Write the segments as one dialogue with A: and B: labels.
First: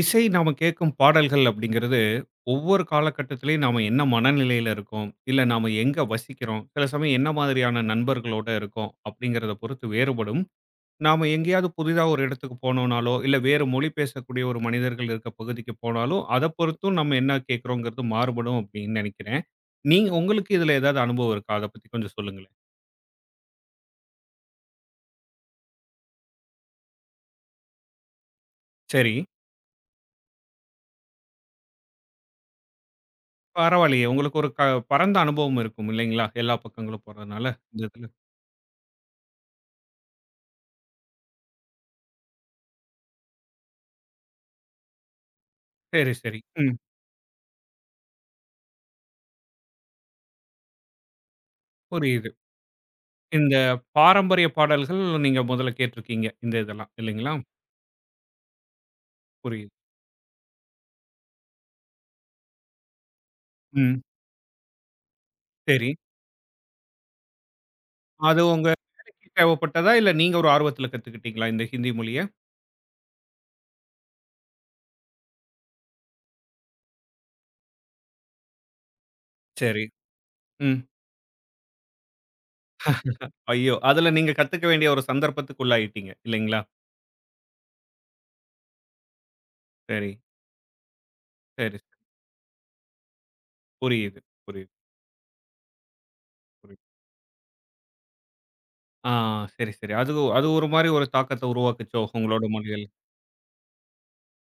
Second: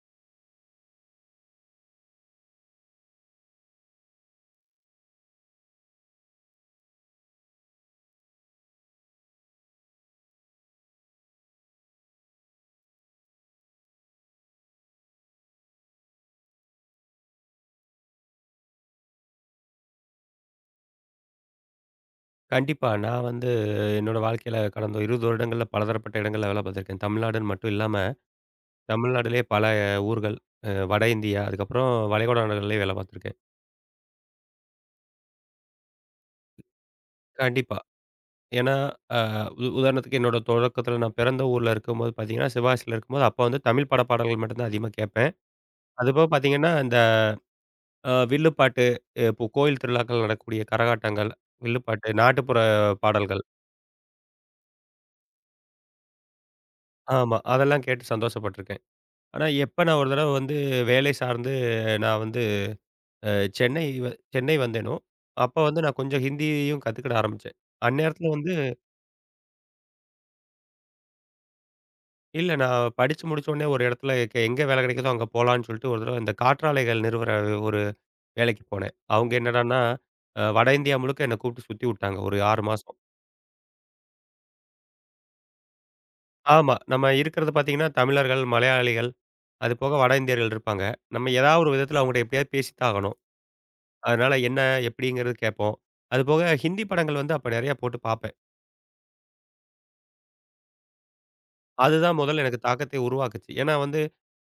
A: இசை நாம கேட்கும் பாடல்கள் அப்படிங்கிறது, ஒவ்வொரு காலகட்டத்திலயும் நாம என்ன மனநிலையில இருக்கோம், இல்ல நாம எங்க வசிக்கிறோம், சில சமயம் என்ன மாதிரியான நண்பர்களோட இருக்கோம் அப்படிங்கிறத பொறுத்து வேறுபடும். நாம எங்கேயாவது புதிதா ஒரு இடத்துக்கு போனோம்னாலோ, இல்ல வேறு மொழி பேசக்கூடிய ஒரு மனிதர்கள் இருக்க பகுதிக்கு போனாலோ, அத பொறுத்தும் நம்ம என்ன கேட்கிறோங்கிறது மாறுபடும் அப்படின்னு நினைக்கிறேன். நீங்க உங்களுக்கு இதுல ஏதாவது அனுபவம் இருக்கா? அத பத்தி கொஞ்சம் சொல்லுங்களேன்.
B: கண்டிப்பா. நான் வந்து என்னோட வாழ்க்கையில கடந்த 20 வருடங்கள்ல பலதரப்பட்ட இடங்கள்ல வேலை பார்த்துருக்கேன். தமிழ்நாடுன்னு மட்டும் இல்லாம,
A: சரி,
B: தமிழ்நாடுலயே பல ஊர்கள். வட இந்தியா, அதுக்கப்புறம் வளைகுடா நாடுகள்லயும் வேலை பார்த்துருக்கேன்.
A: பரவாயில்லையே. உங்களுக்கு ஒரு பரந்த அனுபவம் இருக்கும் இல்லைங்களா? எல்லா பக்கங்களும் போறதுனால,
B: கண்டிப்பா.
A: இந்த இதுல.
B: ஏன்னா, அ உ உதாரணத்துக்கு என்னோட தொடக்கத்தில நான் பிறந்த ஊர்ல இருக்கும்போது பார்த்தீங்கன்னா, சிவகாசியில இருக்கும்போது, அப்ப வந்து தமிழ் பட பாடல்கள் மட்டும் தான் அதிகமா கேட்பேன்.
A: சரி,
B: அதுபோக
A: சரி.
B: பார்த்தீங்கன்னா,
A: ம்.
B: இந்த வில்லுப்பாட்டு, இப்போ கோயில் திருவிழாக்கள் நடக்கக்கூடிய கரகாட்டங்கள், வில்லுப்பாட்டு,
A: புரியுது.
B: நாட்டுப்புற பாடல்கள்.
A: இந்த பாரம்பரிய பாடல்கள் நீங்க முதல்ல கேட்டிருக்கீங்க. இந்த இதெல்லாம் இல்லைங்களா?
B: ஆமா. அதெல்லாம் கேட்டு சந்தோஷப்பட்டுருக்கேன். ஆனா,
A: புரியுது.
B: எப்ப நான் ஒரு தடவ வந்து வேலை சார்ந்து நான் வந்து அ சென்னை
A: ம்.
B: வ சென்னை வந்தேனோ! அப்ப வந்து
A: சரி.
B: நான் கொஞ்சம் ஹிந்தியும் கத்துக்கிட ஆரம்பிச்சேன். அந்நேரத்துல
A: அது
B: வந்து
A: உங்க வேலைக்கு தேவைப்பட்டதா? இல்ல நீங்க ஒரு ஆர்வத்துல கத்துக்கிட்டீங்களா இந்த ஹிந்தி மொழிய?
B: இல்ல நான் படிச்சு முடிச்ச உடனே ஒரு இடத்துல எங்க வேலை கிடைக்குதோ அங்க போலான்னு சொல்லிட்டு ஒரு தடவ இந்த காற்றாலைகள் நிறுவுற ஒரு வேலைக்கு போனேன். அவங்க என்னடான்னா,
A: சரி.
B: வட
A: ம்.
B: இந்தியா முழுக்க என்ன கூப்பிட்டு சுத்தி விட்டாங்க ஒரு 6 மாசம்.
A: ஐயோ! அதுல நீங்க கத்துக்க வேண்டிய ஒரு சந்தர்ப்பத்துக்கு உள்ளாயிட்டீங்க இல்லைங்களா?
B: ஆமா. நம்ம இருக்கிறது பார்த்தீங்கன்னா, தமிழர்கள், மலையாளிகள், அது போக
A: சரி,
B: வட இந்தியர்கள் இருப்பாங்க. நம்ம ஏதாவது ஒரு
A: சரி, சரி.
B: விதத்துல அவங்கட்ட எப்படியாவது பேசி தான் ஆகணும்.
A: புரியுது,
B: அதனால என்ன?
A: புரியுது,
B: எப்படிங்கிறது கேட்போம். அதுபோக
A: புரியுது.
B: ஹிந்தி படங்கள் வந்து அப்ப நெறையா போட்டு பார்ப்பேன்.
A: ஆ சரி, சரி. அது அது ஒரு மாரி ஒரு தாக்கத்த உருவாக்குச்சோ
B: அதுதான்
A: உங்களோட
B: முதல்ல எனக்கு
A: மொழிகள்.
B: தாக்கத்தை உருவாக்குச்சு. ஏன்னா வந்து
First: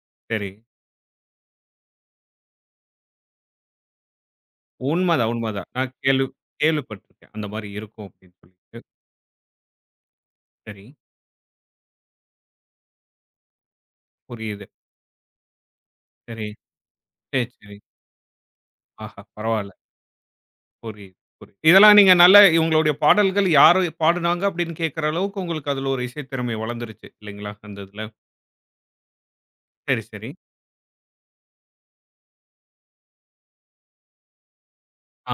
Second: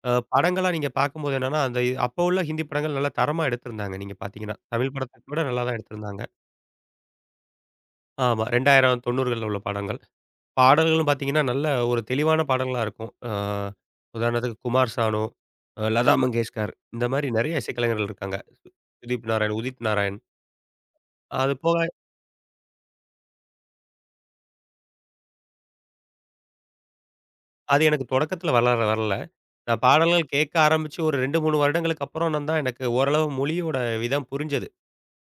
A: சரி.
B: படங்களா நீங்க பார்க்கும்போது என்னன்னா, அந்த அப்போ உள்ள ஹிந்தி படங்கள் நல்லா தரமா எடுத்திருந்தாங்க நீங்க பார்த்தீங்கன்னா. தமிழ் படத்த
A: உண்மதான்,
B: விட நல்லா
A: உண்மதான்.
B: தான்
A: நான்
B: எடுத்திருந்தாங்க.
A: கேள்வி கேள்விப்பட்டுருக்கேன். அந்த மாரி இருக்கும் அப்படின்னு
B: ஆமா
A: சொல்லிட்டு.
B: 2000, 90கள்ல உள்ள படங்கள்.
A: சரி,
B: பாடல்களும் பார்த்தீங்கன்னா, நல்ல ஒரு தெளிவான பாடங்களா இருக்கும். உதாரணத்துக்கு
A: புரியுது.
B: குமார் சானு, லதா
A: சரி,
B: மங்கேஷ்கர் இந்த மாரி
A: சரி,
B: நெறைய
A: சரி.
B: இசைக்கலைஞர்கள் இருக்காங்க.
A: ஆஹா!
B: சுதீப் நாராயண்,
A: பரவால்ல.
B: உதித் நாராயண்.
A: புரியுது,
B: அது
A: புரியுது.
B: போக
A: இதெல்லாம் நீங்க நல்ல உங்களுடைய பாடல்கள் யாரு பாடுனாங்க அப்படின்னு கேட்கிற அளவுக்கு உங்களுக்கு அதுல ஒரு இசை திறமை வளர்ந்துருச்சு இல்லைங்களா? அந்த
B: அது
A: இதுல.
B: எனக்கு தொடக்கத்தில வளர வரல. நான்
A: சரி, சரி.
B: பாடல்கள் கேட்க ஆரம்பிச்சு ஒரு 2, 3 வருடங்களுக்கு அப்புறம் நான் தான் எனக்கு ஓரளவு மொழியோட விதம் புரிஞ்சது.
A: ஆ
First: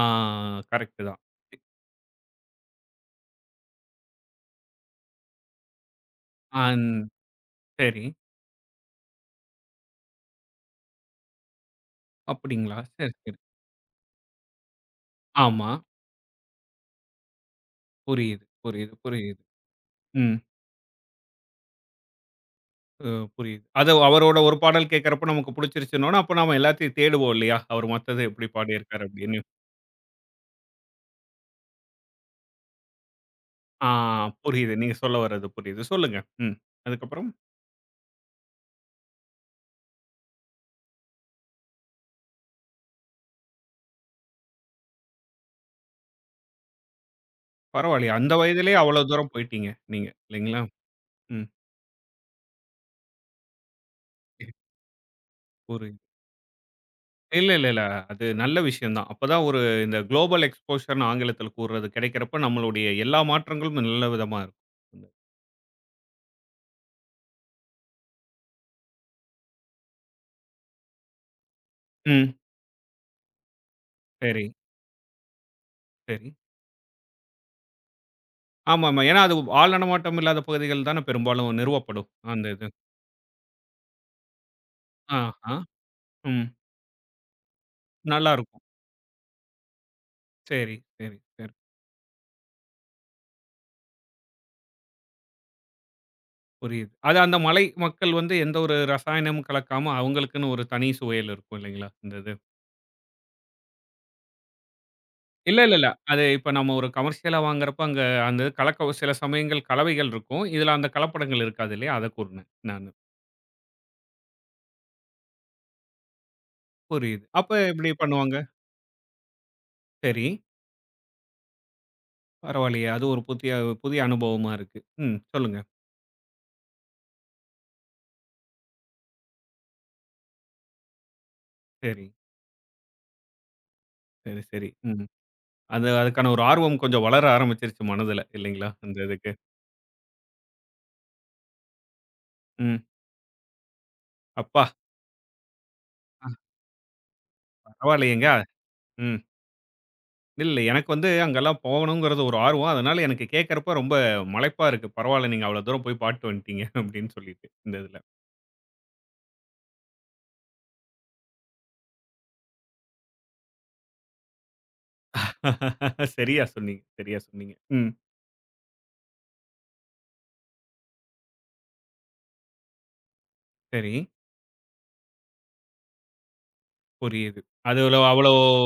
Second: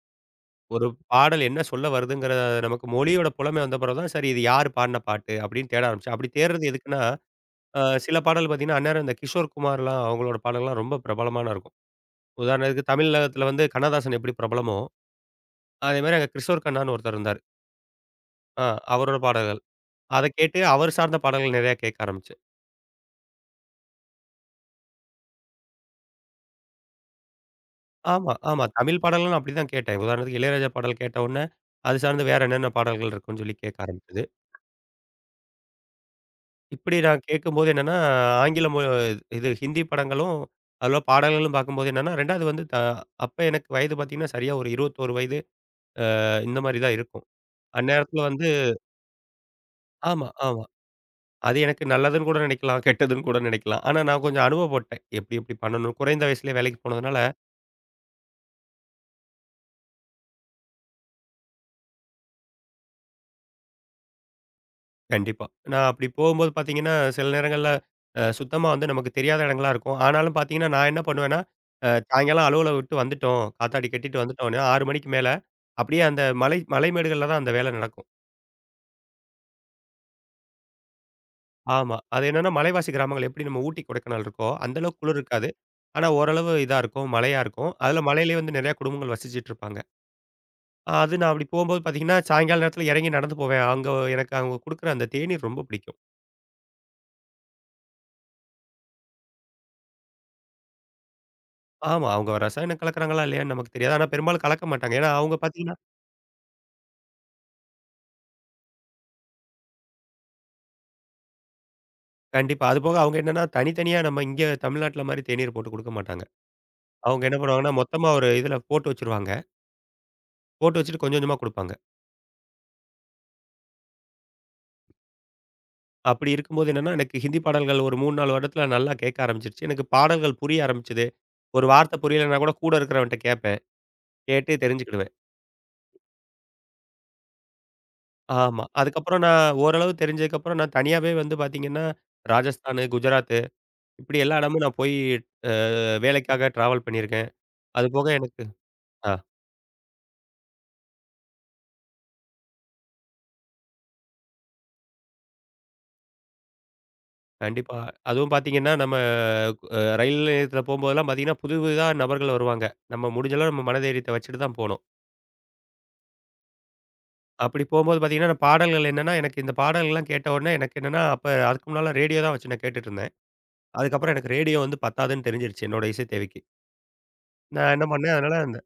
B: ஒரு
A: கரெக்ட் தான்.
B: பாடல் என்ன சொல்ல வருதுங்கிறத நமக்கு மொழியோட புலமை வந்த பிறகு தான், சரி இது யாரு பாடுன பாட்டு அப்படின்னு தேட ஆரம்பிச்சேன். அப்படி தேடுறது
A: அந்
B: எதுக்குன்னா,
A: சரி.
B: சில பாடல் பார்த்தீங்கன்னா, அந்நேரம் இந்த கிஷோர் குமார்லாம் அவங்களோட பாடல்கள்லாம் ரொம்ப பிரபலமான இருக்கும்.
A: அப்படிங்களா?
B: உதாரணத்துக்கு
A: சரி, சரி.
B: தமிழகத்தில வந்து கண்ணதாசன் எப்படி பிரபலமோ,
A: ஆமா.
B: அதேமாரி அங்க கிஷோர் கண்ணான்னு ஒருத்தர் இருந்தாரு.
A: புரியுது,
B: ஆ
A: புரியுது,
B: அவரோட
A: புரியுது.
B: பாடல்கள். அத
A: ம்.
B: கேட்டு அவர் சார்ந்த பாடல்கள் நிறையா கேட்க ஆரம்பிச்சேன்.
A: அ புரியுது. அது அவரோட ஒரு பாடல் கேட்கிறப்ப நமக்கு புடிச்சிருச்சுன்னோன, அப்ப நாம எல்லாத்தையும் தேடுவோம் இல்லையா? அவர் மத்தது
B: ஆமா,
A: எப்படி
B: ஆமா. தமிழ்
A: பாடியிருக்காரு
B: பாடல்களும்
A: அப்படின்னு.
B: அப்படிதான் கேட்டேன். உதாரணத்துக்கு இளையராஜா பாடல் கேட்ட உடனே, அது சார்ந்து வேற என்னென்ன பாடல்கள் இருக்குன்னு சொல்லி கேட்க
A: ஆ
B: ஆரம்பிச்சது.
A: புரியுது. நீங்க சொல்ல வர்றது புரியுது. சொல்லுங்க. ம்.
B: இப்படி நான்
A: அதுக்கப்புறம்?
B: கேட்கும்போது என்னன்னா, ஆங்கில மொ இது ஹிந்தி படங்களும், அதில பாடல்களும் பார்க்கும்போது என்னன்னா, 2வது வந்து த அப்ப எனக்கு வயது பார்த்தீங்கன்னா, சரியா ஒரு 21 வயது இந்த மாரி தான் இருக்கும்.
A: பரவாயில்லையே.
B: அந்நேரத்தில
A: அந்த
B: வந்து
A: வயதிலேயே அவ்வளவு தூரம் போயிட்டீங்க நீங்க.
B: ஆமா,
A: இல்லைங்களா?
B: ஆமா.
A: ம்.
B: அது எனக்கு நல்லதுன்னு கூட நினைக்கலாம், கெட்டதுன்னு கூட நினைக்கலாம். ஆனா நான் கொஞ்சம் அனுபவப்பட்டேன். எப்படி எப்படி பண்ணணும்.
A: புரியுது.
B: குறைந்த வயசுலயே வேலைக்கு போனதுனால
A: இல்ல, இல்ல, இல்ல. அது நல்ல விஷயம் தான். அப்பதான் ஒரு இந்த குளோபல் எக்ஸ்போஷர்ன்னு ஆங்கிலத்தில கூறுறது கிடைக்கிறப்ப, நம்மளுடைய எல்லா மாற்றங்களும் நல்ல விதமா இருக்கும்.
B: கண்டிப்பா. நான் அப்படி போகும்போது பார்த்தீங்கன்னா, சில நேரங்கள்ல சுத்தமா வந்து நமக்கு தெரியாத இடங்களா இருக்கும். ஆனாலும் பார்த்தீங்கன்னா, நான் என்ன பண்ணுவேன்னா,
A: ம்.
B: சாயங்காலம் அலுவலகம் விட்டு வந்துட்டோம். காத்தாடி கட்டிட்டு
A: சரி,
B: வந்துட்டோம்ன்னா, 6 மணிக்கு மேல அப்படியே அந்த
A: சரி.
B: மலைமேடுகள்ல தான் அந்த வேலை நடக்கும்.
A: ஆமாமா. ஏன்னா அது ஆள் நடமாட்டம் இல்லாத பகுதிகள் தானே பெரும்பாலும்
B: ஆமா.
A: நிறுவப்படும்.
B: அது என்னன்னா
A: அந்த இது.
B: மலைவாசி கிராமங்கள் எப்படி நம்ம ஊட்டி, கொடைக்கானல் இருக்கோ, அந்த அளவுக்கு குளிர்
A: ஆ,
B: இருக்காது.
A: ஆ.
B: ஆனா
A: ம்.
B: ஓரளவு இதா இருக்கும். மழையா இருக்கும். அதுல
A: நல்லா
B: மலையிலேயே வந்து
A: இருக்கும்.
B: நிறைய குடும்பங்கள் வசிச்சுட்டு இருப்பாங்க.
A: சரி,
B: அது
A: சரி,
B: நான் அப்படி
A: சரி.
B: போகும்போது பார்த்தீங்கன்னா, சாயங்கால நேரத்தில இறங்கி நடந்து போவேன். அங்க எனக்கு அவங்க குடுக்குற அந்த தேநீர் ரொம்ப பிடிக்கும்.
A: புரியுது. அது அந்த மலை மக்கள் வந்து எந்த ஒரு ரசாயனமும் கலக்காம, அவங்களுக்குன்னு ஒரு தனி சுவையில இருக்கும் இல்லைங்களா?
B: ஆமா.
A: இந்த இது.
B: அவங்க ரசாயனம் கலக்குறாங்களா இல்லையான்னு நமக்கு தெரியாது. ஆனா பெரும்பாலும் கலக்க மாட்டாங்க. ஏன்னா அவங்க
A: இல்ல, இல்ல,
B: பார்த்தீங்கன்னா
A: இல்ல. அது இப்ப நம்ம ஒரு கமர்ஷியலா வாங்குறப்ப அங்க அந்த கலக்க சில சமயங்கள் கலவைகள் இருக்கும். இதுல அந்த கலப்படங்கள் இருக்காது இல்லையா? அத கூறினேன்
B: கண்டிப்பா.
A: நானு.
B: அதுபோக அவங்க என்னன்னா தனித்தனியா நம்ம இங்க தமிழ்நாட்டுல மாரி தேநீர் போட்டு குடுக்க மாட்டாங்க. அவங்க
A: புரியுது.
B: என்ன
A: அப்ப
B: பண்ணுவாங்கன்னா,
A: இப்படி
B: மொத்தமா ஒரு
A: பண்ணுவாங்க.
B: இதுல போட்டு வச்சுருவாங்க.
A: சரி.
B: போட்டு வச்சுட்டு கொஞ்சம் கொஞ்சமா குடுப்பாங்க.
A: பரவாயில்லையே! அது ஒரு புதிய புதிய அனுபவமா இருக்கு. ம். சொல்லுங்க.
B: அப்படி இருக்கும்போது என்னன்னா, எனக்கு ஹிந்தி பாடல்கள் ஒரு 3, 4 வருடத்துல நல்லா கேட்க ஆரம்பிச்சுருச்சு. எனக்கு பாடல்கள் புரிய ஆரம்பிச்சது. ஒரு வார்த்தை
A: சரி,
B: புரியலன்னா கூட கூட இருக்கிறவன்ட்ட கேட்பேன்.
A: சரி,
B: கேட்டு
A: சரி. ம்.
B: தெரிஞ்சுக்கிடுவேன்.
A: அது அதுக்கான ஒரு ஆர்வம் கொஞ்சம் வளர ஆரம்பிச்சிருச்சு மனதுல
B: ஆமா.
A: இல்லைங்களா? அந்த
B: அதுக்கப்புறம்
A: இதுக்கு.
B: நான் ஓரளவு தெரிஞ்சதுக்கப்புறம் நான் தனியாவே வந்து பார்த்தீங்கன்னா,
A: ம்.
B: ராஜஸ்தானு, குஜராத்து இப்படி எல்லா இடமும்
A: அப்பா!
B: நான் போய் அ வேலைக்காக டிராவல் பண்ணியிருக்கேன். அது போக
A: பரவாயில்லையேங்க.
B: எனக்கு ஆ
A: ம். இல்ல எனக்கு வந்து அங்கெல்லாம் போகணுங்கிறது ஒரு ஆர்வம். அதனால எனக்கு கேட்கறப்ப ரொம்ப மலைப்பா இருக்கு. பரவாயில்ல நீங்க அவ்வளோ தூரம் போய் பாத்துட்டு வந்துட்டீங்க அப்படின்னு சொல்லிட்டு இந்த
B: கண்டிப்பா.
A: இதுல.
B: அதுவும் பார்த்தீங்கன்னா, நம்ம ரயில் நிலையத்தில போம்போதெல்லாம் பார்த்தீங்கன்னா, புது புதிதா நபர்கள் வருவாங்க. நம்ம முடிஞ்ச அளவு நம்ம மனதைரியத்த வச்சுட்டு தான் போணும்.
A: சரியா சொன்னீங்க, சரியா சொன்னீங்க.
B: அப்படி
A: ம்.
B: போம்போது பார்த்தீங்கன்னா, பாடல்கள் என்னன்னா, எனக்கு இந்த பாடல்கள்லாம் கேட்ட உடனே எனக்கு என்னன்னா, அப்ப அதுக்கு முன்னால ரேடியோ தான் வச்சு நான் கேட்டுட்டுருந்தேன்.
A: சரி,
B: அதுக்கப்புறம் எனக்கு ரேடியோ வந்து பத்தாதுன்னு தெரிஞ்சிருச்சு என்னோட இசை தேவைக்கு.
A: புரியுது.
B: நான்
A: அதுல
B: என்ன
A: அவ்வளோ
B: பண்ணேன்,
A: அவ்வளோ
B: அதனால அந்த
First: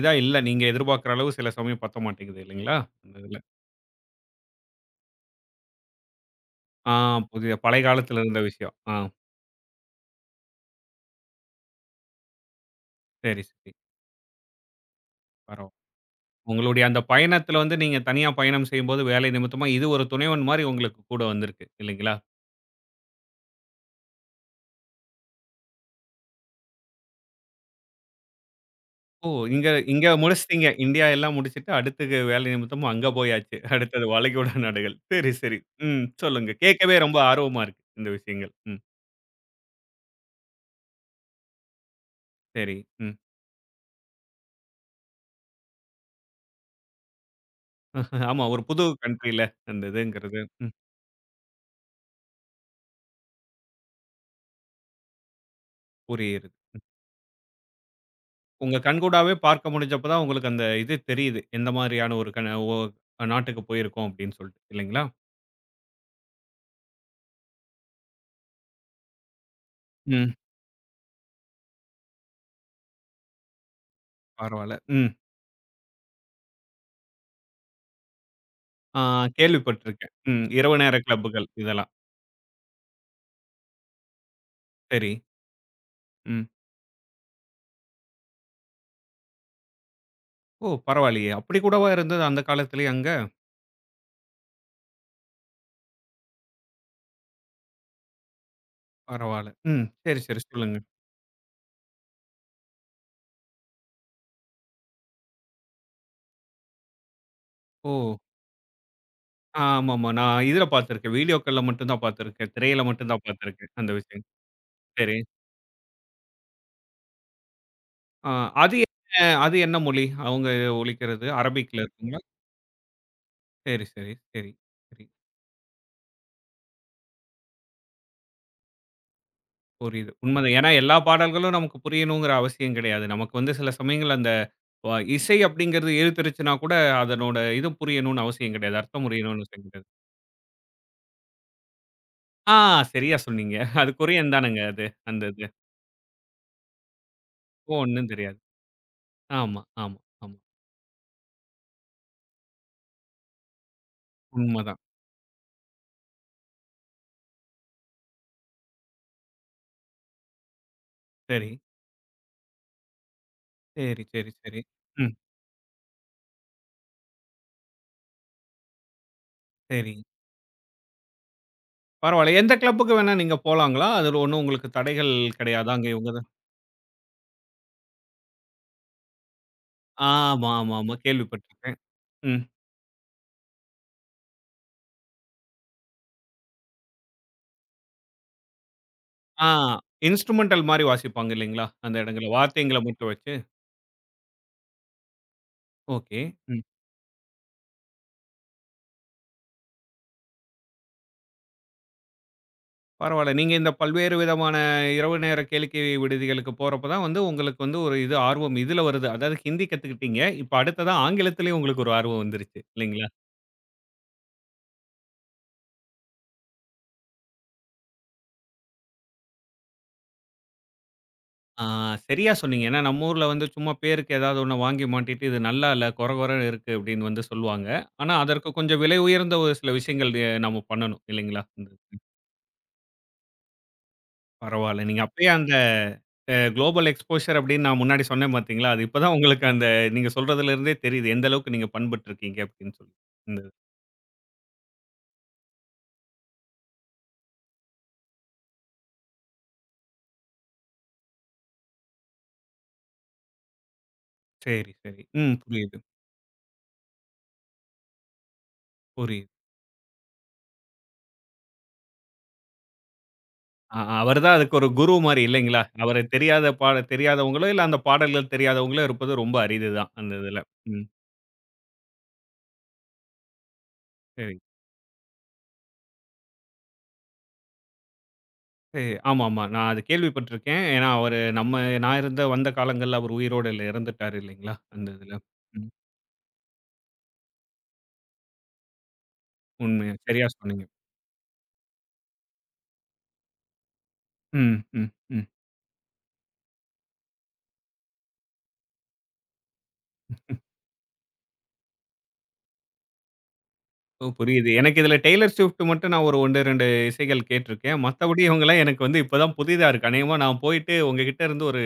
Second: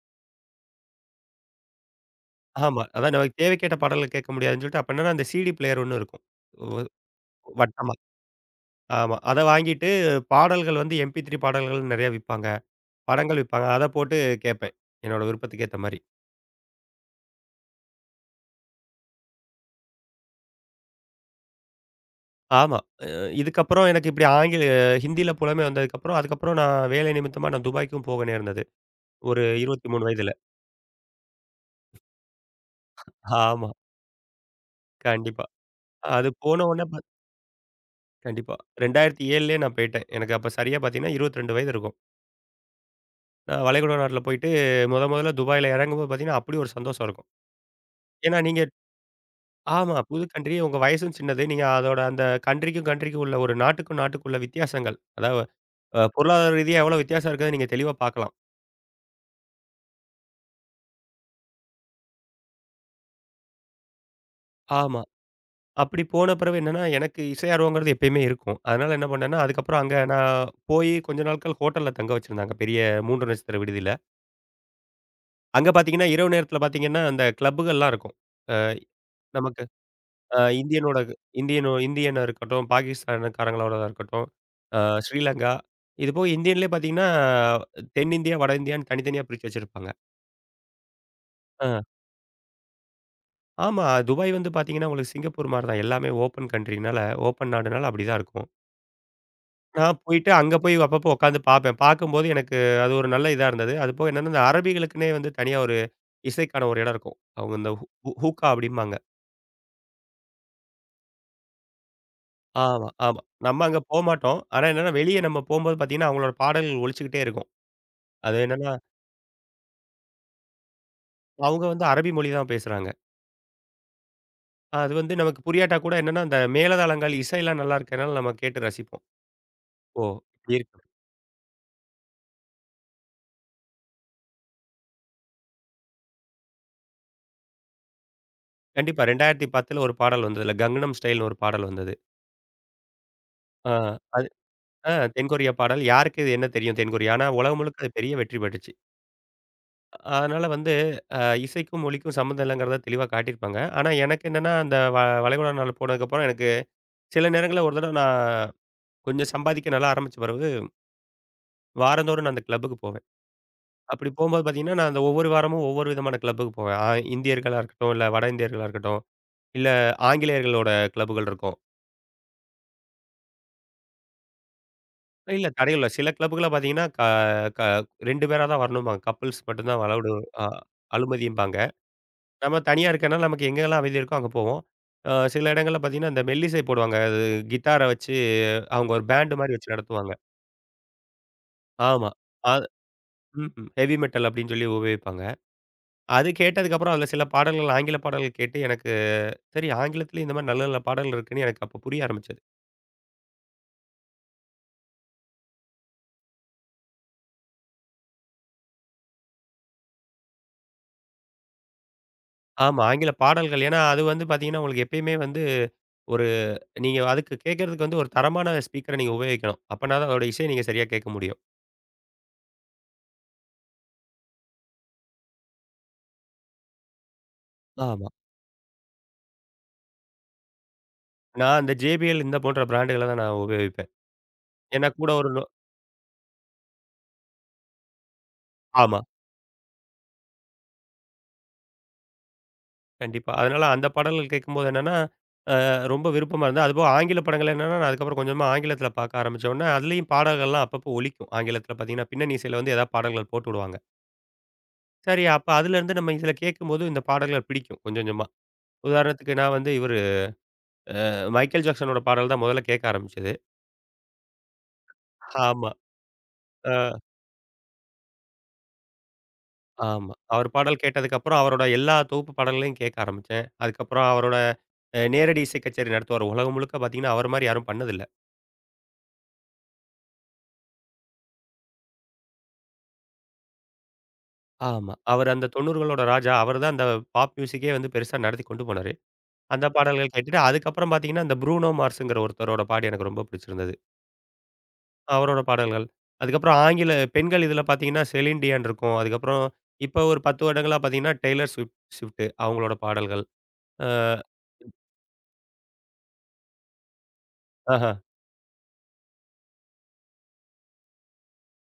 A: இதா இல்ல. நீங்க எதிர்பார்க்கிற அளவு சில சமயம் பத்த மாட்டேங்குது இல்லைங்களா?
B: ஆமா. அதான்
A: அந்த இதுல.
B: நமக்கு தேவைக்கேட்ட பாடல்கள் கேட்க முடியாதுன்னு சொல்லிட்டு, அப்ப என்னன்னா அந்த சிடி பிளேயர் ஒண்ணு இருக்கும். ஒ
A: ஆ புதிய பழைய
B: வட்டமா.
A: காலத்துல இருந்த விஷயம். ஆ
B: ஆமா. அத வாங்கிட்டு பாடல்கள் வந்து MP3 பாடல்கள்னு நெறைய விப்பாங்க. படங்கள்
A: சரி,
B: விப்பாங்க.
A: சரி.
B: அத போட்டு கேட்பேன். என்னோட விருப்பத்துக்கு
A: பரவால்ல.
B: ஏத்த மாரி.
A: உங்களுடைய அந்த பயணத்துல வந்து நீங்க தனியா பயணம் செய்யும்போது வேலை நிமித்தமா இது ஒரு துணைவன் மாரி உங்களுக்கு கூட வந்திருக்கு இல்லைங்களா?
B: ஆமா. அ இதுக்கப்புறம் எனக்கு இப்டி ஹிந்தியில புலமை வந்ததுக்கப்புறம், அதுக்கப்புறம் நான் வேலை நிமித்தமா நான் துபாய்க்கும் போக நேர்ந்தது.
A: ஓ!
B: ஒரு
A: இங்க இங்க
B: 23 வயதுல.
A: முடிச்சுட்டீங்க. இந்தியா எல்லாம் முடிச்சுட்டு அடுத்து வேலை நிமித்தமா அங்க போயாச்சு.
B: ஆமா.
A: அடுத்தது வளைகுடா நாடுகள். சரி,
B: கண்டிப்பா.
A: சரி. ம்.
B: அது
A: சொல்லுங்க.
B: போன உடனே
A: கேட்கவே ரொம்ப ஆர்வமா இருக்கு இந்த விஷயங்கள்.
B: கண்டிப்பா.
A: ம்.
B: 2007லயே நான் போயிட்டேன். எனக்கு அப்ப சரியா பார்த்தீங்கன்னா, 22 வயது இருக்கும்.
A: சரி. ம்.
B: நான் வளைகுடா நாட்ல போயிட்டு முதல்ல துபாயில இறங்கும்போது பார்த்தீங்கன்னா, அப்படி ஒரு சந்தோஷம் இருக்கும். ஏன்னா
A: ஆமா. ஒரு
B: நீங்க
A: புது கண்ட்ரில அந்த
B: ஆமா. புது
A: இதுங்கிறது.
B: கண்ட்ரி
A: ம்.
B: உங்க வயசும் சின்னது. நீங்க அதோட அந்த கண்ட்ரிக்கும் கண்ட்ரிக்கும் உள்ள ஒரு நாட்டுக்குள்ள வித்தியாசங்கள். அதாவது
A: புரியுது.
B: பொருளாதார ரீதியா எவ்வளோ வித்தியாசம் இருக்குதுன்னு நீங்க தெளிவா பார்க்கலாம்.
A: உங்க கண்கூடாவே பார்க்க முடிஞ்சப்ப தான் உங்களுக்கு அந்த இது தெரியுது. எந்த மாதிரியான ஒரு கண ஒ நாட்டுக்கு போயிருக்கோம் அப்படின்னு சொல்லிட்டு.
B: ஆமா.
A: இல்லைங்களா?
B: அப்படி போன பிறவு என்னன்னா, எனக்கு இசை ஆர்வங்கிறது எப்பயுமே இருக்கும். அதனால என்ன பண்ணேன்னா, அதுக்கப்புறம் அங்க
A: ம்.
B: நான் போயி கொஞ்ச நாட்கள் ஹோட்டல்ல தங்க வச்சிருந்தாங்க. பெரிய 3 நட்சத்திர விடுதியில.
A: பரவால்ல. ம்.
B: அங்க பார்த்தீங்கன்னா, இரவு நேரத்தில பார்த்தீங்கன்னா, அந்த கிளப்புகள்லாம் இருக்கும். அ
A: ஆ
B: நமக்கு
A: கேள்விப்பட்டுருக்கேன்.
B: அ
A: ம். இரவு நேர
B: இந்தியனோட
A: கிளப்புகள்
B: இந்தியனோ
A: இதெல்லாம்.
B: இந்தியனா இருக்கட்டும், பாகிஸ்தான்காரங்களோடதா இருக்கட்டும், அ
A: சரி.
B: ஸ்ரீலங்கா. இதுபோக
A: ம்.
B: இந்தியன்லயே பார்த்தீங்கன்னா, தென்னிந்தியா, வட இந்தியான்னு தனித்தனியா பிரிச்சு வச்சிருப்பாங்க.
A: ஓ! பரவாயில்லையே. அப்படி
B: அ.
A: கூடவா இருந்தது அந்த காலத்திலேயே அங்க?
B: ஆமா. துபாய் வந்து பார்த்தீங்கன்னா, உங்களுக்கு சிங்கப்பூர் மாரி தான். எல்லாமே ஓப்பன் ஓப்பன் நாடுனால அப்படிதான் இருக்கும்.
A: பரவால்ல. ம்.
B: நான்
A: சரி,
B: போயிட்டு
A: சரி.
B: அங்க போய்
A: சொல்லுங்க.
B: அப்பப்போ உட்காந்து பார்ப்பேன். பார்க்கும்போது எனக்கு அது ஒரு நல்ல இதா இருந்தது. அதுபோக என்னன்னா, இந்த அரபிகளுக்குன்னே வந்து தனியா ஒரு இசைக்கான ஒரு இடம் இருக்கும். அவங்க இந்த ஹூ ஹூ
A: ஓ!
B: ஹூக்கா அப்படிம்பாங்க.
A: ஆமாமா. நான் இதில பார்த்திருக்கேன். வீடியோக்கள்ல மட்டும் தான் பார்த்திருக்கேன். திரையில
B: ஆமா,
A: மட்டும்
B: ஆமா.
A: தான்
B: நம்ம
A: பார்த்திருக்கேன்.
B: அங்க
A: அந்த விஷயம்.
B: போமாட்டோம். ஆனா என்னன்னா,
A: சரி.
B: வெளிய நம்ம போம்போது பார்த்தீங்கன்னா, அவங்களோட பாடல்கள் ஒலிச்சுக்கிட்டே இருக்கும்.
A: ஆ,
B: அது என்னன்னா,
A: அது என்ன அது என்ன மொழி? அவங்க ஒலிக்கிறது
B: அவங்க
A: அரபிக்ல
B: வந்து அரபி
A: இருக்குங்களா?
B: மொழி தான் பேசுறாங்க.
A: சரி, சரி, சரி,
B: அது
A: சரி.
B: வந்து நமக்கு புரியாட்டா கூட என்னன்னா, அந்த மேளதாளங்கள், இசைலாம் நல்லா இருக்கனால நம்ம கேட்டு ரசிப்போம். ஓ!
A: புரியுது.
B: இப்படி
A: உண்மதான். ஏன்னா
B: இருக்கு.
A: எல்லா பாடல்களும் நமக்கு புரியணுங்கிற அவசியம் கிடையாது. நமக்கு வந்து சில சமயங்கள்ல அந்த வ இசை அப்படிங்கிறது இழுத்துருச்சுனா கூட அதனோட இது புரியணும்னு அவசியம் கிடையாது.
B: கண்டிப்பா.
A: அர்த்தம் புரியணும்னு அவசியம்
B: 2010ல
A: கிடையாது.
B: ஒரு பாடல் வந்ததுல, கங்னம் ஸ்டைல்னு ஒரு பாடல் வந்தது.
A: ஆ சரியா சொன்னீங்க.
B: ஆ
A: அது
B: அது
A: கொரியன் தானங்க அது. அந்த இது.
B: தென்கொரியா பாடல். யாருக்கு இது என்ன தெரியும் தென்கொரியா? ஆனா உலகம்
A: ஓ
B: முழுக்க அது
A: ஒண்ணும்
B: பெரிய வெற்றி
A: தெரியாது.
B: பெற்றுச்சு.
A: ஆமா, ஆமா, ஆமா.
B: அதனால வந்து அ இசைக்கும், மொழிக்கும் சம்மந்தம் இல்லங்கிறத தெளிவா காட்டியிருப்பாங்க. ஆனா எனக்கு என்னன்னா, அந்த
A: உண்மதான்.
B: வ வளைகுடா நாடு போனதுக்கப்புறம் எனக்கு சில நேரங்கள்ல ஒரு தடவ நான் கொஞ்சம் சம்பாதிக்க நல்லா ஆரம்பிச்ச பிறகு,
A: சரி,
B: வாரந்தோறும் நான் அந்த கிளப்புக்கு போவேன்.
A: சரி,
B: அப்படி
A: சரி,
B: போம்போது
A: சரி.
B: பார்த்தீங்கன்னா, நான் அந்த
A: ம்.
B: ஒவ்வொரு வாரமும் ஒவ்வொரு விதமான கிளப்புக்கு போவேன். இந்தியர்களா இருக்கட்டும், இல்ல வட இந்தியர்களா இருக்கட்டும், இல்ல
A: சரி.
B: ஆங்கிலேயர்களோட கிளப்புகள் இருக்கும்.
A: பரவால்ல. எந்த கிளப்புக்கு வேணா நீங்க போலாங்களா? அதுல ஒண்ணும் உங்களுக்கு தடைகள்
B: இல்ல
A: கிடையாதா?
B: தடைகள்
A: அங்க
B: இல்ல. சில
A: இவங்க தான்
B: கிளப்புகள்ல பார்த்தீங்கன்னா, க க 2 பேரா தான் வரணும்பாங்க. கப்புல்ஸ் மட்டும் தான் அலவுடு அ
A: ஆமா, ஆமா, ஆமா.
B: அனுமதிம்பாங்க.
A: கேள்விப்பட்டுருக்கேன். ம்.
B: நம்ம தனியா இருக்கனால நமக்கு எங்கெல்லாம் அமைதி இருக்கோ அங்க போவோம். சில இடங்கள்ல பார்த்தீங்கன்னா, இந்த மெல்லிசை போடுவாங்க. அது கிட்டார வச்சு அவங்க ஒரு பேண்டு
A: ஆ
B: மாரி வச்சு நடத்துவாங்க.
A: இன்ஸ்ட்ருமென்டல் மாரி வாசிப்பாங்க இல்லைங்களா? அந்த
B: ஆமா.
A: இடங்கள்ல
B: அது
A: வார்த்தைங்கள மட்டும் வச்சு.
B: ம்ஹ்ம். ஹெவி மெட்டல் அப்படின்னு சொல்லி உபயோகிப்பாங்க.
A: ஓகே.
B: அது
A: ம்.
B: கேட்டதுக்கப்புறம் அதில சில பாடல்கள் ஆங்கில பாடல்கள் கேட்டு எனக்கு சரி ஆங்கிலத்திலயும் இந்த மாரி நல்ல நல்ல பாடல்கள் இருக்குன்னு எனக்கு அப்ப புரிய ஆரம்பிச்சது.
A: பரவால்ல. நீங்க இந்த பல்வேறு விதமான இரவு நேர கேளிக்கை விடுதிகளுக்கு போறப்ப தான் வந்து உங்களுக்கு வந்து ஒரு இது ஆர்வம் இதுல வருது. அதாவது ஹிந்தி கத்துக்கிட்டீங்க. இப்ப அடுத்ததா ஆங்கிலத்திலயும் உங்களுக்கு ஒரு ஆர்வம் வந்துருச்சு.
B: ஆமா.
A: இல்லைங்களா?
B: ஆங்கில பாடல்கள். ஏன்னா, அது வந்து பார்த்தீங்கன்னா, உங்களுக்கு எப்பயுமே வந்து ஒரு நீங்க அதுக்கு கேட்கறதுக்கு வந்து ஒரு தரமான ஸ்பீக்கர நீங்க உபயோகிக்கணும். அப்பன்னா தான் அதோட இசைய நீங்க சரியா கேட்க முடியும்.
A: ஆ சரியா சொன்னீங்க. ஏன்னா நம்ம ஊர்ல வந்து சும்மா பேருக்கு ஏதாவது ஒண்ண வாங்கி மாட்டிட்டு இது நல்லா இல்ல, கொர கொரன்னு இருக்கு அப்படின்னு வந்து சொல்லுவாங்க.
B: ஆமா.
A: ஆனா அதற்கு கொஞ்சம் விலை உயர்ந்த ஒரு சில விஷயங்கள் எ, நம்ம பண்ணணும். இல்லைங்களா?
B: நான்
A: இந்த
B: அந்த JBL இந்த போன்ற பிராண்டுகள தான் நான் உபயோகிப்பேன்.
A: பரவால்ல.
B: ஏன்னா
A: நீங்க
B: கூட
A: அப்பயே
B: ஒரு
A: அந்த குளோபல் எக்ஸ்போஷர் அப்படின்னு நான் முன்னாடி சொன்னேன் பார்த்தீங்களா, அது இப்ப
B: ஆமா,
A: தான் உங்களுக்கு அந்த நீங்க சொல்றதுல இருந்தே தெரியுது. எந்த அளவுக்கு நீங்க பண்பட்டுருக்கீங்க அப்படின்னு சொல்லி.
B: கண்டிப்பா.
A: இந்த இது.
B: அதனால அந்த பாடல்கள் கேட்கும்போது என்னன்னா, அ ரொம்ப விருப்பமா இருந்தது. அதுபோக ஆங்கில படங்கள் என்னன்னா, நான் அதுக்கப்புறம் கொஞ்சமா ஆங்கிலத்தில பார்க்க ஆரம்பிச்ச உடனே, அதிலயும் பாடல்கள்லாம் அப்பப்போ ஒலிக்கும். ஆங்கிலத்தில பார்த்தீங்கன்னா, பின்னணி இசையில வந்து ஏதாவது பாடல்கள் போட்டுடுவாங்க.
A: சரி, சரி.
B: சரி
A: ம்.
B: அப்ப
A: புரியுது,
B: அதிலருந்து நம்ம இதில கேட்கும்போது இந்த பாடல்கள் பிடிக்கும் கொஞ்சம் கொஞ்சமா.
A: புரியுது.
B: உதாரணத்துக்கு நான் வந்து இவரு மைக்கேல் ஜாக்சனோட பாடல் தான் முதல்ல கேட்க ஆரம்பிச்சது.
A: அவர் தான் அதுக்கு ஒரு குரு மாரி இல்லைங்களா?
B: ஆமா.
A: அவர தெரியாத பாட
B: அ
A: தெரியாதவங்களோ, இல்ல அந்த பாடல்கள் தெரியாதவங்களோ இருப்பது ரொம்ப அரிது தான் அந்த
B: ஆமா.
A: இதுல.
B: அவர் பாடல்
A: ம்.
B: கேட்டதுக்கப்புறம், அவரோட எல்லா தொகுப்பு பாடல்களையும் கேட்க ஆரம்பிச்சேன். அதுக்கப்புறம்
A: சரி,
B: அவரோட நேரடி இசை கச்சேரி நடத்துவார். உலகம் முழுக்க பார்த்தீங்கன்னா, அவர் மாரி யாரும் பண்ணதில்ல.
A: சரி. ஆமாமா. நான் அது கேள்விப்பட்டிருக்கேன். ஏன்னா அவரு நம்ம நான் இருந்த வந்த காலங்கள்ல அவர் உயிரோட இல்ல இறந்துட்டாரு இல்லைங்களா? அந்த
B: ஆமா.
A: இதுல.
B: அவர் அந்த
A: ம்.
B: 90களோட ராஜா. அவர் தான் அந்த பாப் மியூசிக்கே வந்து பெருசா நடத்தி கொண்டு போனாரு. அந்த
A: உண்மையா
B: பாடல்கள்
A: சரியா
B: கேட்டுட்டு,
A: சொன்னீங்க.
B: அதுக்கப்புறம் பார்த்தீங்கன்னா, அந்த ப்ரூனோ மார்ஸுங்கிற ஒருத்தரோட பாட்டு எனக்கு ரொம்ப பிடிச்சிருந்தது.
A: ம், ம், ம்.
B: அவரோட பாடல்கள். அதுக்கப்புறம் ஆங்கில பெண்கள் இதில பார்த்தீங்கன்னா, செலின் டியான் இருக்கும். அதுக்கப்புறம் இப்போ ஒரு 10 வருடங்களா பார்த்தீங்கன்னா, டெய்லர் ஸ்விஃப்ட் ஸ்விஃப்ட் அவங்களோட பாடல்கள். அ
A: ஓ! புரியுது. எனக்கு இதுல டெய்லர் ஸ்விஃப்ட் மட்டும் நான் ஒரு 1, 2 இசைகள் கேட்டுருக்கேன்.
B: ஆஹா.
A: மத்தபடி இவங்கலாம் எனக்கு வந்து இப்ப தான் புதிதா இருக்கு. அநேகமா நான் போயிட்டு உங்ககிட்ட இருந்து ஒரு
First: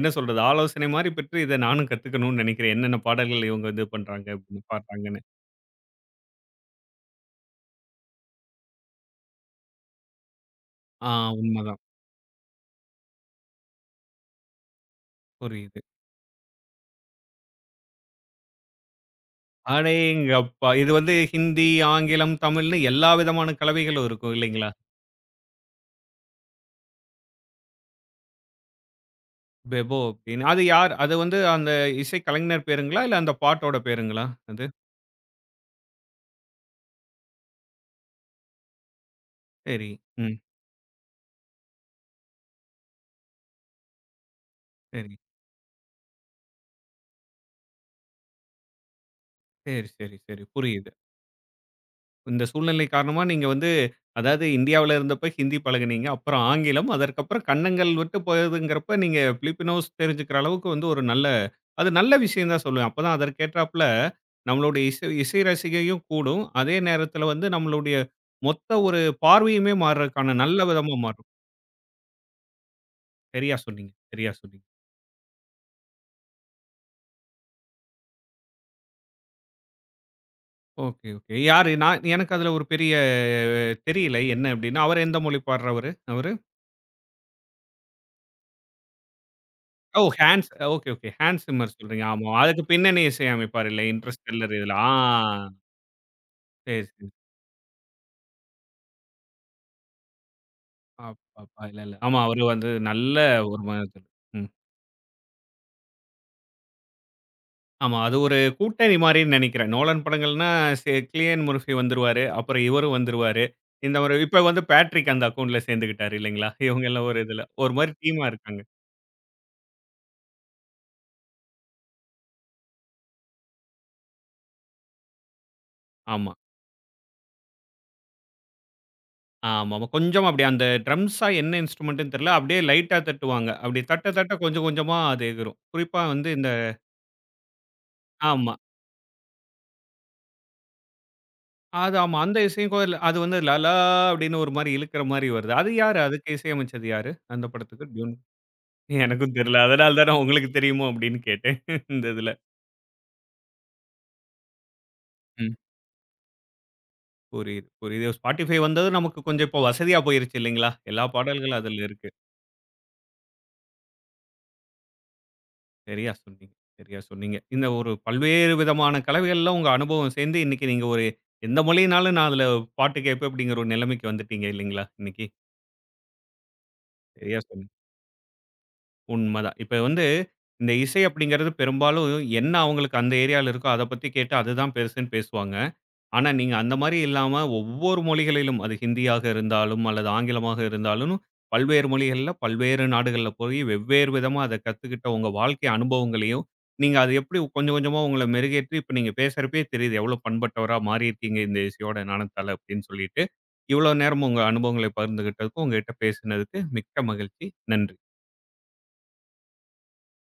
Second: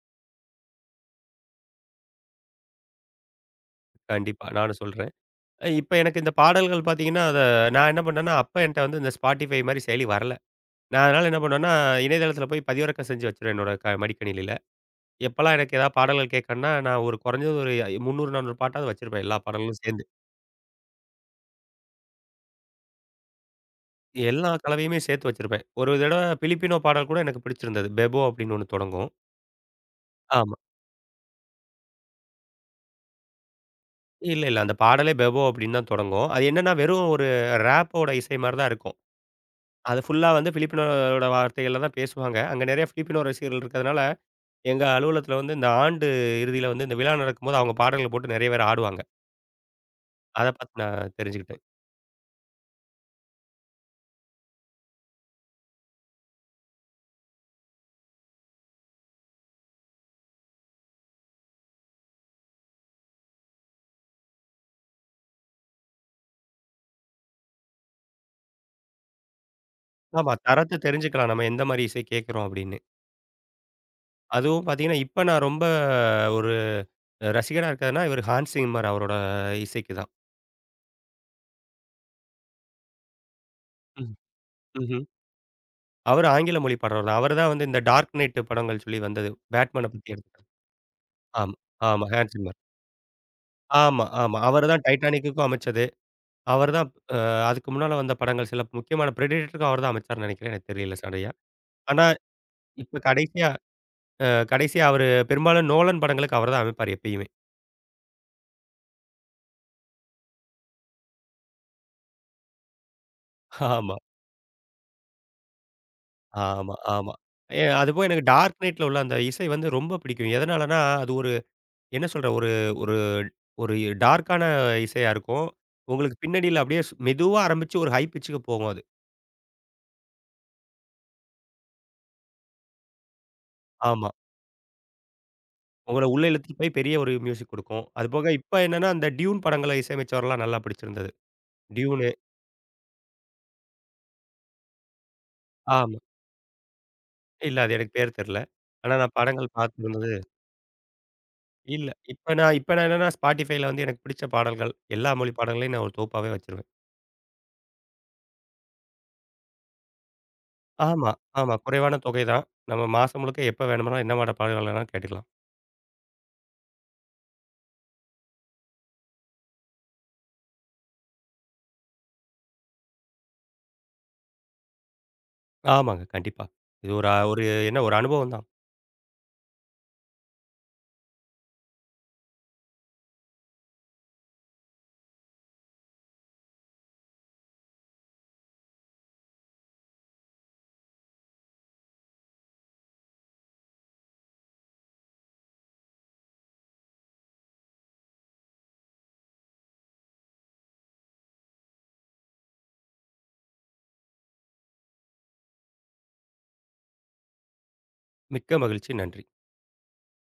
A: என்ன சொல்றது? ஆலோசனை மாரி பெற்று இத நானும் கத்துக்கணும்னு நெனைக்கிறேன். என்னென்ன பாடல்கள் இவங்க இது பண்றாங்க
B: கண்டிப்பா.
A: அப்படின்னு
B: நானும் சொல்றேன்.
A: பாடுறாங்கன்னு.
B: இப்ப எனக்கு இந்த பாடல்கள் பார்த்தீங்கன்னா, அத நான் என்ன பண்ணேன்னா, அப்ப என்ட்ட வந்து இந்த Spotify மாரி செயலி வரல. நான்
A: ஆ
B: அதனால என்ன பண்ணுவேன்னா,
A: உண்மதான்.
B: இணையதளத்தில போய் பதிவிறக்கம் செஞ்சு வச்சுருவேன் என்னோட மடிக்கணினியில. எப்பலாம் எனக்கு
A: புரியுது.
B: ஏதாவது பாடல்கள் கேட்கணும்னா, நான் ஒரு குறைஞ்சது ஒரு 300, 400 பாட்டாவது வச்சிருப்பேன். எல்லா பாடல்களும் சேர்ந்து.
A: அடேங்கப்பா! இது வந்து ஹிந்தி, ஆங்கிலம், தமிழ்னு எல்லா விதமான கலவைகளும் இருக்கும்
B: எல்லா
A: இல்லைங்களா?
B: கலவையுமே சேர்த்து வச்சிருப்பேன். ஒரு தடவ பிலிப்பினோ பாடல் கூட எனக்கு பிடிச்சிருந்தது. பெபோ அப்படின்னு ஒண்ணு தொடங்கும்.
A: பெபோ அப்படின்னு.
B: ஆமா.
A: அது யார்? அது வந்து அந்த இசை கலைஞர் பேருங்களா? இல்ல அந்த பாட்டோட பேருங்களா
B: இல்ல, இல்ல.
A: அது?
B: அந்த பாடலே பெபோ அப்படின்னு தான் தொடங்கும். அது என்னன்னா, வெறும் ஒரு ரேப்போட இசை மாரி தான் இருக்கும்.
A: சரி.
B: அது ஃபுல்லா
A: ம்.
B: வந்து பிலிப்பினோட வார்த்தைகள்ல தான் பேசுவாங்க. அங்க நெறைய பிலிப்பினோ ரசிகர்கள் இருக்கிறதுனால எங்க
A: சரி.
B: அலுவலகத்துல வந்து இந்த ஆண்டு இறுதியில வந்து இந்த விழா நடக்கும்போது அவங்க பாடல்கள போட்டு நெறைய பேர் ஆடுவாங்க.
A: சரி, சரி, சரி.
B: அத பார்த்து
A: புரியுது.
B: நான் தெரிஞ்சுக்கிட்டேன்.
A: இந்த சூழ்நிலை காரணமா நீங்க வந்து அதாவது இந்தியாவுல இருந்தப்ப ஹிந்தி பழகுனீங்க. அப்புறம் ஆங்கிலம். அதற்கப்புறம் கன்னங்கள் விட்டு போகுதுங்கிறப்ப, நீங்க பிலிப்பினோஸ் தெரிஞ்சுக்கிற அளவுக்கு வந்து ஒரு நல்ல அது நல்ல விஷயம் தான் சொல்லுவேன். அப்பதான் அதற்கேற்றாப்புல நம்மளுடைய இசை இசை ரசிகையும் கூடும். அதே நேரத்தில வந்து நம்மளுடைய மொத்த ஒரு பார்வையுமே
B: ஆமா
A: மாறுறதுக்கான நல்ல
B: தரத்த
A: விதமா மாறும்.
B: தெரிஞ்சுக்கலாம் நம்ம எந்த மாரி இசை கேட்கிறோம் அப்படின்னு.
A: சரியா சொன்னீங்க, சரியா சொன்னீங்க.
B: அதுவும் பார்த்தீங்கன்னா, இப்ப நான் ரொம்ப ஒரு ரசிகனா இருக்கிறதுன்னா, இவரு ஹான்ஸ் சிம்மர் அவரோட இசைக்கு தான்.
A: Okay, okay. யாரு? நான் எனக்கு அதுல ஒரு பெரிய
B: ம்.
A: தெரியல. என்ன அப்டின்னா, அவர்
B: ம்ஹ்ம்.
A: எந்த மொழி பாடுறவரு
B: அவரு
A: அவரு?
B: ஆங்கில மொழி பாடகர் தான். அவரு தான் வந்து இந்த டார்க் நைட் படங்கள் சொல்லி வந்தது. பேட்மேன
A: ஓ!
B: பத்தி எடுத்து.
A: Okay, okay. ஹேன்ஸ்
B: ஆமா,
A: சிம்மர் சொல்றீங்க.
B: ஆமா.
A: ஆமா.
B: Hans Zimmer.
A: அதுக்கு பின்னணி இசை அமைப்பார் இல்ல.
B: ஆமா, ஆமா.
A: இன்டர்ஸ்டெல்லர்
B: அவரு
A: இதுல.
B: தான்
A: ஆ
B: டைட்டானிக்குக்கும் அமைச்சது. அவரு
A: சரி,
B: தான்
A: சரி.
B: அதுக்கு முன்னால வந்த படங்கள் சில முக்கியமான பிரெடிடேட்டருக்கும் அவர் தான் அமைச்சார்ன்னு நெனைக்கிறேன். எனக்கு தெரியல சரியா.
A: அப்பப்பா! இல்ல, இல்ல.
B: ஆனா
A: ஆமா. அவரு வந்து
B: இப்ப
A: நல்ல
B: கடைசியா
A: ஒரு
B: அ
A: ம்.
B: கடைசியா அவரு பெரும்பாலும் நோலன் படங்களுக்கு அவர்தான் அமைப்பாரு எப்பயுமே.
A: ஆமா. அது ஒரு கூட்டணி மாரின்னு நெனைக்கிறேன். நோலன் படங்கள்னா கிலியன் மர்ஃபி வந்துருவாரு. அப்புறம் இவரும் வந்துருவாரு. இந்த
B: ஆமா,
A: ஒரு இப்ப வந்து பேட்ரிக் அந்த அக்கவுண்ட்ல சேர்ந்துக்கிட்டாரு இல்லைங்களா?
B: ஆமா,
A: இவங்க எல்லாம்
B: ஆமா.
A: ஒரு இதுல. ஒரு மாரி
B: அதுபோக எனக்கு
A: டீமா இருக்காங்க.
B: டார்க் நைட்ல உள்ள அந்த இசை வந்து ரொம்ப பிடிக்கும். எதனாலனா, அது ஒரு என்ன சொல்ற ஒரு ஒரு ஒரு டார்க்கான இசையா இருக்கும். உங்களுக்கு
A: ஆமா.
B: பின்னணியில அப்படியே மெதுவா ஆரம்பிச்சு ஒரு ஹை பிட்ச்சுக்கு போகும் அது.
A: ஆமாமா. கொஞ்சம் அப்படியே அந்த ட்ரம்ஸா என்ன இன்ஸ்ட்ருமென்ட்ன்னு தெரியல. அப்படியே லைட்டா தட்டுவாங்க. அப்படி
B: ஆமா.
A: தட்ட, தட்ட கொஞ்சம் கொஞ்சமா அது எகிரும். குறிப்பா
B: உங்கள உள்ள
A: வந்து இந்த
B: இழுத்துட்டு போய் பெரிய ஒரு மியூசிக் குடுக்கும். அதுபோக
A: ஆமா.
B: இப்ப என்னன்னா, அந்த டியூன் படங்கள இசையமைச்சவர்லாம் நல்லா பிடிச்சிருந்தது.
A: அது
B: டியூனு
A: ஆமா. அந்த இசையும் கோயில்ல அது வந்து லலா அப்படின்னு ஒரு மாரி இழுக்கிற மாரி வருது. அது யாரு?
B: ஆமா.
A: அதுக்கு இசையமைச்சது யாரு? அந்த
B: இல்ல அது
A: படத்துக்கு
B: எனக்கு
A: டியூன்.
B: பேர் தெர்ல. ஆனா நான்
A: எனக்கும்
B: படங்கள்
A: தெரியல. அதனால தான்
B: பார்த்திருந்தது.
A: நான் உங்களுக்கு தெரியுமோ அப்படின்னு கேட்டேன்.
B: இல்ல.
A: இந்த இதுல.
B: இப்ப நான் என்னன்னா Spotifyல வந்து எனக்கு பிடிச்ச பாடல்கள், எல்லா மொழி
A: ம்.
B: பாடல்களையும் நான் ஒரு தொகுப்பாவே வச்சுருவேன்.
A: புரியுது, புரியுது. Spotify வந்தது நமக்கு கொஞ்சம் இப்போ வசதியா போயிருச்சு இல்லைங்களா? எல்லா
B: ஆமா, ஆமா.
A: பாடல்களும் அதுல
B: குறைவான
A: இருக்கு.
B: தொகை தான். நம்ம மாசம் முழுக்க எப்ப வேணுமானாலும் என்ன மாட்ட பாடல்கள் வேணாலும் கேட்டுக்கலாம்.
A: சரியா சொன்னீங்க, சரியா சொன்னீங்க. இந்த ஒரு பல்வேறு விதமான கலவைகள்ல உங்க அனுபவம் சேர்ந்து இன்னைக்கு நீங்க ஒரு எந்த மொழினாலும் நான் அதுல பாட்டு கேட்பேன் அப்படிங்கிற ஒரு நிலைமைக்கு வந்துட்டீங்க இல்லைங்களா? இன்னைக்கு.
B: ஆமாங்க, கண்டிப்பா. இது ஒரு அ
A: சரியா
B: ஒரு
A: சொன்னீங்க.
B: என்ன ஒரு அனுபவம் தான்.
A: உண்மதான். இப்ப வந்து இந்த இசை அப்படிங்கிறது பெரும்பாலும் என்ன அவங்களுக்கு அந்த ஏரியால இருக்கோ அத பத்தி கேட்டு அதுதான் பெருசுன்னு பேசுவாங்க. ஆனா நீங்க அந்த மாரி இல்லாம ஒவ்வொரு மொழிகளிலும் அது ஹிந்தியாக இருந்தாலும், அல்லது ஆங்கிலமாக இருந்தாலும் பல்வேறு மொழிகள்ல பல்வேறு நாடுகள்ல போய் வெவ்வேறு விதமா அத கத்துக்கிட்ட உங்க வாழ்க்கை அனுபவங்களையும், நீங்க அது எப்படி கொஞ்சம் கொஞ்சமா உங்கள மெருகேற்றி இப்ப நீங்க பேசுறப்பயே தெரியுது எவ்வளோ பண்பட்டவரா மாறியிருக்கீங்க இந்த இசையோட நாணத்தால அப்படின்னு சொல்லிட்டு. இவ்வளோ நேரம் உங்க அனுபவங்களை பகிர்ந்துகிட்டதுக்கும், உங்ககிட்ட பேசினதுக்கு மிக்க மகிழ்ச்சி. நன்றி.
B: மிக்க மகிழ்ச்சி. நன்றி.